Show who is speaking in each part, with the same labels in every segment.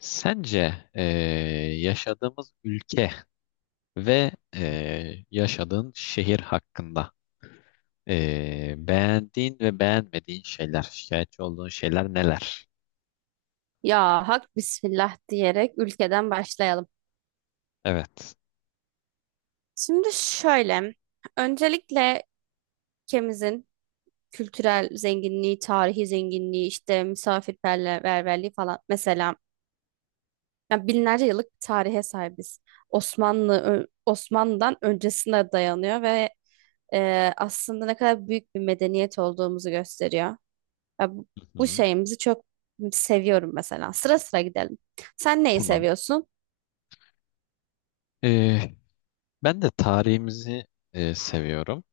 Speaker 1: Sence yaşadığımız ülke ve yaşadığın şehir hakkında beğendiğin ve beğenmediğin şeyler, şikayetçi olduğun şeyler neler?
Speaker 2: Ya hak bismillah diyerek ülkeden başlayalım.
Speaker 1: Evet.
Speaker 2: Şimdi şöyle, öncelikle ülkemizin kültürel zenginliği, tarihi zenginliği, işte misafirperverliği falan mesela ya binlerce yıllık bir tarihe sahibiz. Osmanlı'dan öncesine dayanıyor ve aslında ne kadar büyük bir medeniyet olduğumuzu gösteriyor. Ya bu,
Speaker 1: Hı
Speaker 2: bu
Speaker 1: hı,
Speaker 2: şeyimizi çok seviyorum mesela. Sıra sıra gidelim. Sen neyi
Speaker 1: tamam.
Speaker 2: seviyorsun?
Speaker 1: Eee, ben de tarihimizi seviyorum.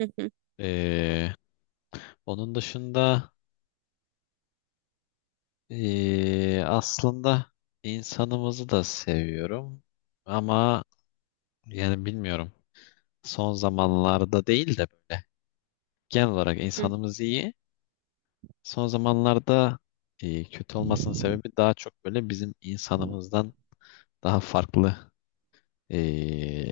Speaker 2: Hı hı
Speaker 1: Eee, onun dışında aslında insanımızı da seviyorum. Ama yani bilmiyorum. Son zamanlarda değil de böyle genel olarak
Speaker 2: hı.
Speaker 1: insanımız iyi. Son zamanlarda kötü olmasının sebebi daha çok böyle bizim insanımızdan daha farklı e,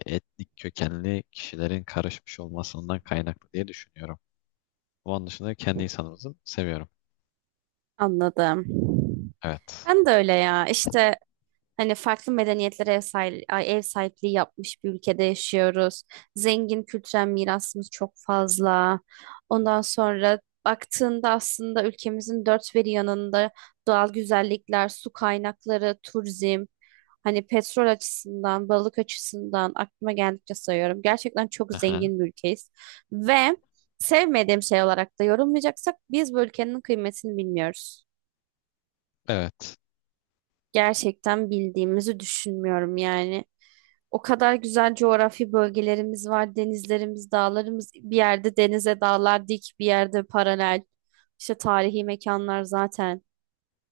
Speaker 1: etnik kökenli kişilerin karışmış olmasından kaynaklı diye düşünüyorum. Onun dışında kendi insanımızı seviyorum.
Speaker 2: Anladım.
Speaker 1: Evet.
Speaker 2: Ben de öyle ya. İşte hani farklı medeniyetlere ev sahipliği yapmış bir ülkede yaşıyoruz. Zengin kültürel mirasımız çok fazla. Ondan sonra baktığında aslında ülkemizin dört bir yanında doğal güzellikler, su kaynakları, turizm, hani petrol açısından, balık açısından aklıma geldikçe sayıyorum. Gerçekten çok
Speaker 1: Aha.
Speaker 2: zengin bir ülkeyiz. Ve sevmediğim şey olarak da yorumlayacaksak biz bu ülkenin kıymetini bilmiyoruz,
Speaker 1: Evet.
Speaker 2: gerçekten bildiğimizi düşünmüyorum yani. O kadar güzel coğrafi bölgelerimiz var. Denizlerimiz, dağlarımız bir yerde denize dağlar dik, bir yerde paralel. İşte tarihi mekanlar zaten.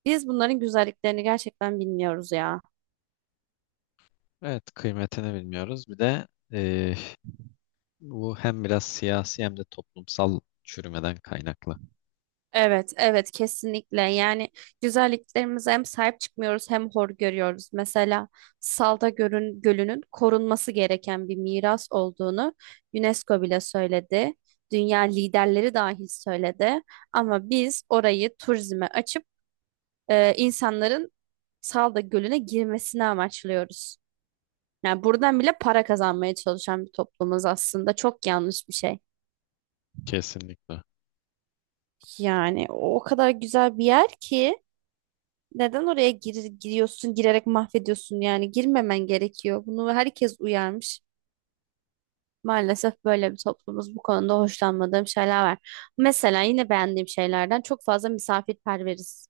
Speaker 2: Biz bunların güzelliklerini gerçekten bilmiyoruz ya.
Speaker 1: Evet, kıymetini bilmiyoruz. Bir de e, bu hem biraz siyasi hem de toplumsal çürümeden kaynaklı.
Speaker 2: Evet, evet kesinlikle. Yani güzelliklerimize hem sahip çıkmıyoruz hem hor görüyoruz. Mesela Gölü'nün korunması gereken bir miras olduğunu UNESCO bile söyledi. Dünya liderleri dahil söyledi. Ama biz orayı turizme açıp insanların Salda Gölü'ne girmesini amaçlıyoruz. Yani buradan bile para kazanmaya çalışan bir toplumuz aslında. Çok yanlış bir şey.
Speaker 1: Kesinlikle.
Speaker 2: Yani o kadar güzel bir yer ki. Giriyorsun, girerek mahvediyorsun yani girmemen gerekiyor. Bunu herkes uyarmış. Maalesef böyle bir toplumuz, bu konuda hoşlanmadığım şeyler var. Mesela yine beğendiğim şeylerden çok fazla misafirperveriz.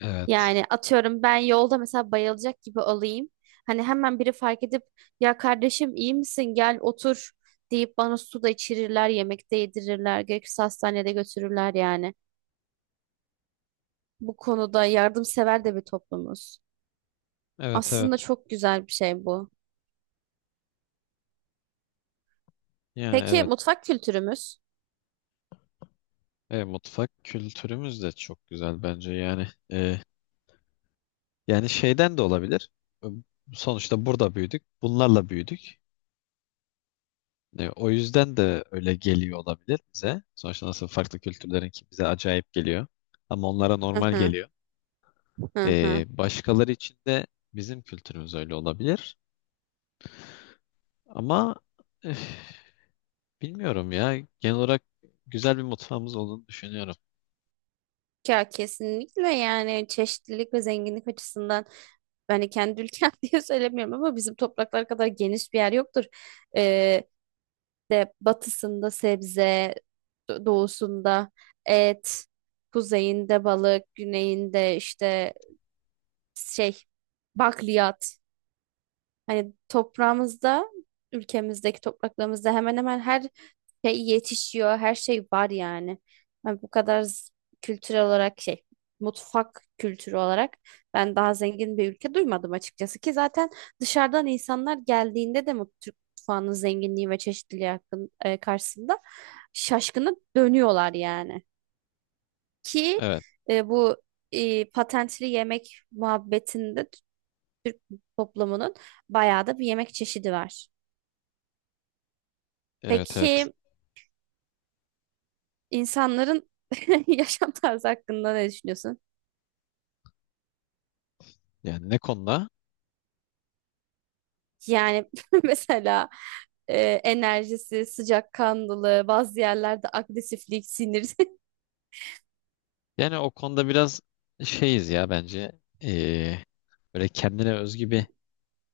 Speaker 1: Evet.
Speaker 2: Yani atıyorum ben yolda mesela bayılacak gibi olayım. Hani hemen biri fark edip ya kardeşim iyi misin gel otur deyip bana su da içirirler, yemek de yedirirler, gerekirse hastanede götürürler yani. Bu konuda yardımsever de bir toplumuz.
Speaker 1: Evet, evet.
Speaker 2: Aslında çok güzel bir şey bu.
Speaker 1: Yani
Speaker 2: Peki
Speaker 1: evet.
Speaker 2: mutfak kültürümüz?
Speaker 1: Mutfak kültürümüz de çok güzel bence yani. Yani şeyden de olabilir. Sonuçta burada büyüdük. Bunlarla büyüdük. O yüzden de öyle geliyor olabilir bize. Sonuçta nasıl farklı kültürlerin ki bize acayip geliyor. Ama onlara
Speaker 2: Hı
Speaker 1: normal
Speaker 2: hı,
Speaker 1: geliyor.
Speaker 2: hı hı.
Speaker 1: Başkaları için de bizim kültürümüz öyle olabilir. Ama üf, bilmiyorum ya. Genel olarak güzel bir mutfağımız olduğunu düşünüyorum.
Speaker 2: Ya kesinlikle yani çeşitlilik ve zenginlik açısından ben de kendi ülkem diye söylemiyorum ama bizim topraklar kadar geniş bir yer yoktur. Ee, de batısında sebze, doğusunda et, kuzeyinde balık, güneyinde işte şey bakliyat. Hani toprağımızda, ülkemizdeki topraklarımızda hemen hemen her şey yetişiyor, her şey var yani. Hani bu kadar z- kültürel olarak şey, mutfak kültürü olarak ben daha zengin bir ülke duymadım açıkçası ki zaten dışarıdan insanlar geldiğinde de Türk mutfağının zenginliği ve çeşitliliği karşısında şaşkına dönüyorlar yani. Ki
Speaker 1: Evet.
Speaker 2: bu patentli yemek muhabbetinde toplumunun bayağı da bir yemek çeşidi var.
Speaker 1: Evet, evet.
Speaker 2: Peki insanların yaşam tarzı hakkında ne düşünüyorsun?
Speaker 1: Yani ne konuda?
Speaker 2: Yani mesela enerjisi, sıcakkanlılığı, bazı yerlerde agresiflik, sinir.
Speaker 1: Yani o konuda biraz şeyiz ya bence. E, böyle kendine özgü bir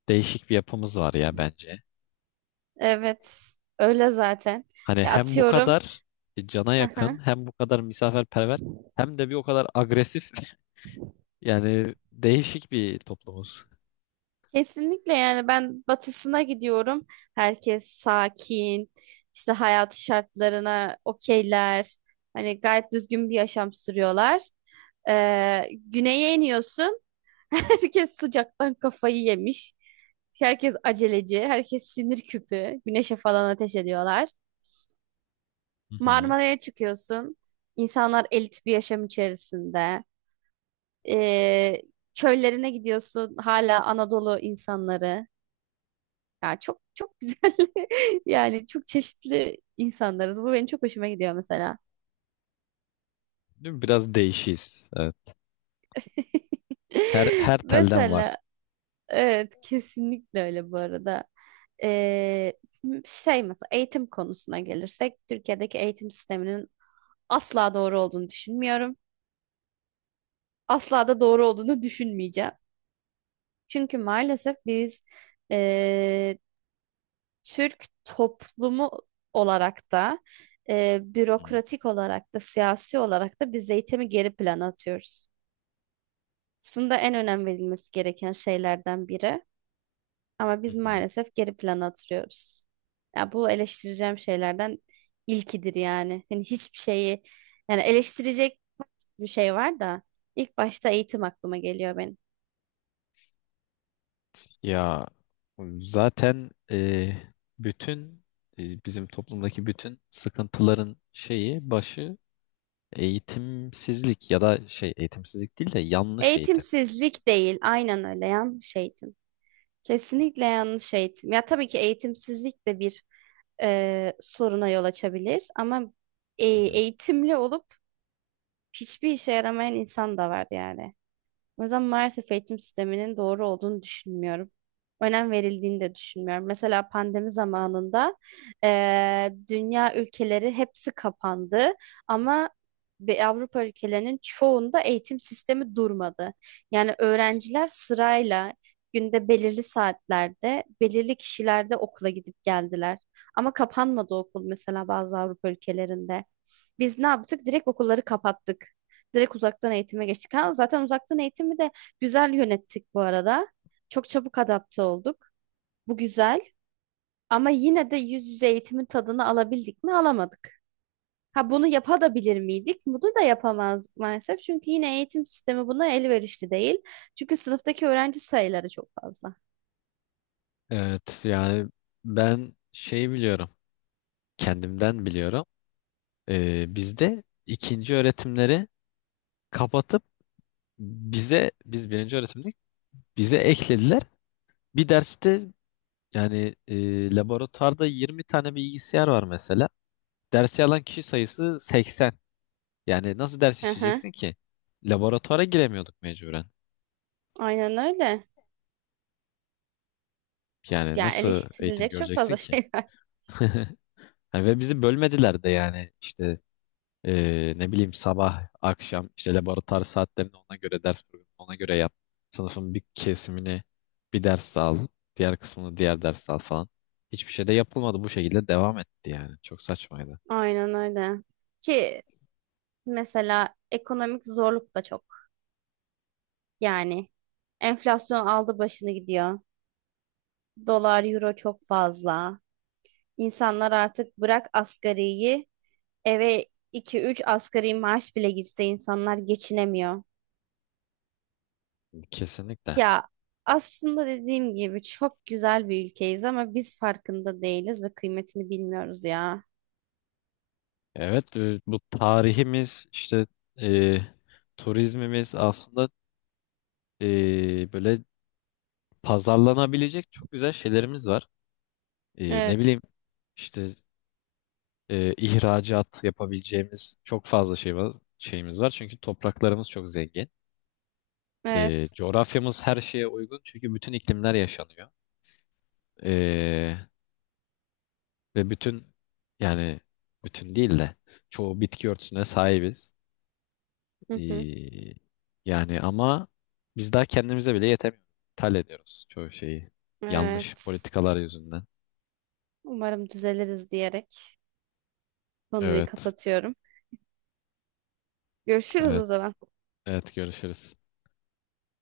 Speaker 1: değişik bir yapımız var ya bence.
Speaker 2: Evet, öyle zaten.
Speaker 1: Hani
Speaker 2: Ya
Speaker 1: hem bu
Speaker 2: atıyorum.
Speaker 1: kadar cana
Speaker 2: Hı
Speaker 1: yakın,
Speaker 2: hı.
Speaker 1: hem bu kadar misafirperver, hem de bir o kadar agresif. Yani değişik bir toplumuz.
Speaker 2: Kesinlikle yani ben batısına gidiyorum. Herkes sakin, işte hayat şartlarına okeyler. Hani gayet düzgün bir yaşam sürüyorlar. Güneye iniyorsun. Herkes sıcaktan kafayı yemiş. Herkes aceleci, herkes sinir küpü. Güneşe falan ateş ediyorlar.
Speaker 1: Hı hı.
Speaker 2: Marmara'ya çıkıyorsun. İnsanlar elit bir yaşam içerisinde. Ee, köylerine gidiyorsun. Hala Anadolu insanları. Ya çok çok güzel. Yani çok çeşitli insanlarız. Bu benim çok hoşuma gidiyor mesela.
Speaker 1: Değil mi? Biraz değişiz. Evet. Her telden var.
Speaker 2: Mesela evet, kesinlikle öyle bu arada. Ee, şey mesela eğitim konusuna gelirsek Türkiye'deki eğitim sisteminin asla doğru olduğunu düşünmüyorum. Asla da doğru olduğunu düşünmeyeceğim. Çünkü maalesef biz ee, Türk toplumu olarak da
Speaker 1: Hı
Speaker 2: bürokratik olarak da siyasi olarak da biz eğitimi geri plana atıyoruz. Aslında en önem verilmesi gereken şeylerden biri. Ama
Speaker 1: hı.
Speaker 2: biz
Speaker 1: Hı.
Speaker 2: maalesef geri plana atılıyoruz. Ya bu eleştireceğim şeylerden ilkidir yani. Hani hiçbir şeyi yani eleştirecek bir şey var da ilk başta eğitim aklıma geliyor benim.
Speaker 1: Ya zaten bütün bizim toplumdaki bütün sıkıntıların şeyi başı eğitimsizlik ya da şey eğitimsizlik değil de yanlış eğitim.
Speaker 2: Eğitimsizlik değil, aynen öyle yanlış eğitim. Kesinlikle yanlış eğitim. Ya tabii ki eğitimsizlik de bir soruna yol açabilir ama eğitimli olup hiçbir işe yaramayan insan da var yani. O yüzden maalesef eğitim sisteminin doğru olduğunu düşünmüyorum. Önem verildiğini de düşünmüyorum. Mesela pandemi zamanında dünya ülkeleri hepsi kapandı ama bir Avrupa ülkelerinin çoğunda eğitim sistemi durmadı. Yani öğrenciler sırayla günde belirli saatlerde, belirli kişilerde okula gidip geldiler. Ama kapanmadı okul mesela bazı Avrupa ülkelerinde. Biz ne yaptık? Direkt okulları kapattık. Direkt uzaktan eğitime geçtik. Ha, zaten uzaktan eğitimi de güzel yönettik bu arada. Çok çabuk adapte olduk. Bu güzel. Ama yine de yüz yüze eğitimin tadını alabildik mi? Alamadık. Ha bunu yapabilir miydik? Bunu da yapamazdık maalesef. Çünkü yine eğitim sistemi buna elverişli değil. Çünkü sınıftaki öğrenci sayıları çok fazla.
Speaker 1: Evet yani ben şey biliyorum, kendimden biliyorum. Bizde ikinci öğretimleri kapatıp bize, birinci öğretimdik, bize eklediler bir derste. Yani laboratuvarda 20 tane bilgisayar var mesela, dersi alan kişi sayısı 80. Yani nasıl ders
Speaker 2: Hı hı.
Speaker 1: işleyeceksin ki? Laboratuvara giremiyorduk mecburen.
Speaker 2: Aynen öyle.
Speaker 1: Yani
Speaker 2: Yani
Speaker 1: nasıl eğitim
Speaker 2: eleştirilecek çok
Speaker 1: göreceksin
Speaker 2: fazla
Speaker 1: ki?
Speaker 2: şey var.
Speaker 1: Yani ve bizi bölmediler de. Yani işte ne bileyim, sabah, akşam işte laboratuvar saatlerini ona göre, ders programını ona göre yap. Sınıfın bir kesimini bir ders al, diğer kısmını diğer ders al falan. Hiçbir şey de yapılmadı. Bu şekilde devam etti yani. Çok saçmaydı.
Speaker 2: Aynen öyle. Ki mesela ekonomik zorluk da çok. Yani enflasyon aldı başını gidiyor. Dolar, euro çok fazla. İnsanlar artık bırak asgariyi, eve iki üç asgari maaş bile girse insanlar geçinemiyor.
Speaker 1: Kesinlikle.
Speaker 2: Ya aslında dediğim gibi çok güzel bir ülkeyiz ama biz farkında değiliz ve kıymetini bilmiyoruz ya.
Speaker 1: Evet, bu tarihimiz işte, e, turizmimiz, aslında böyle pazarlanabilecek çok güzel şeylerimiz var. Ne bileyim
Speaker 2: Evet,
Speaker 1: işte, ihracat yapabileceğimiz çok fazla şey var, şeyimiz var. Çünkü topraklarımız çok zengin.
Speaker 2: evet,
Speaker 1: Coğrafyamız her şeye uygun çünkü bütün iklimler yaşanıyor. E, ve bütün, yani bütün değil de çoğu bitki örtüsüne sahibiz.
Speaker 2: hı hı,
Speaker 1: E, yani ama biz daha kendimize bile yetemiyoruz. İthal ediyoruz çoğu şeyi. Yanlış
Speaker 2: evet.
Speaker 1: politikalar yüzünden.
Speaker 2: Umarım düzeliriz diyerek konuyu
Speaker 1: Evet.
Speaker 2: kapatıyorum. Görüşürüz o
Speaker 1: Evet.
Speaker 2: zaman.
Speaker 1: Evet, görüşürüz.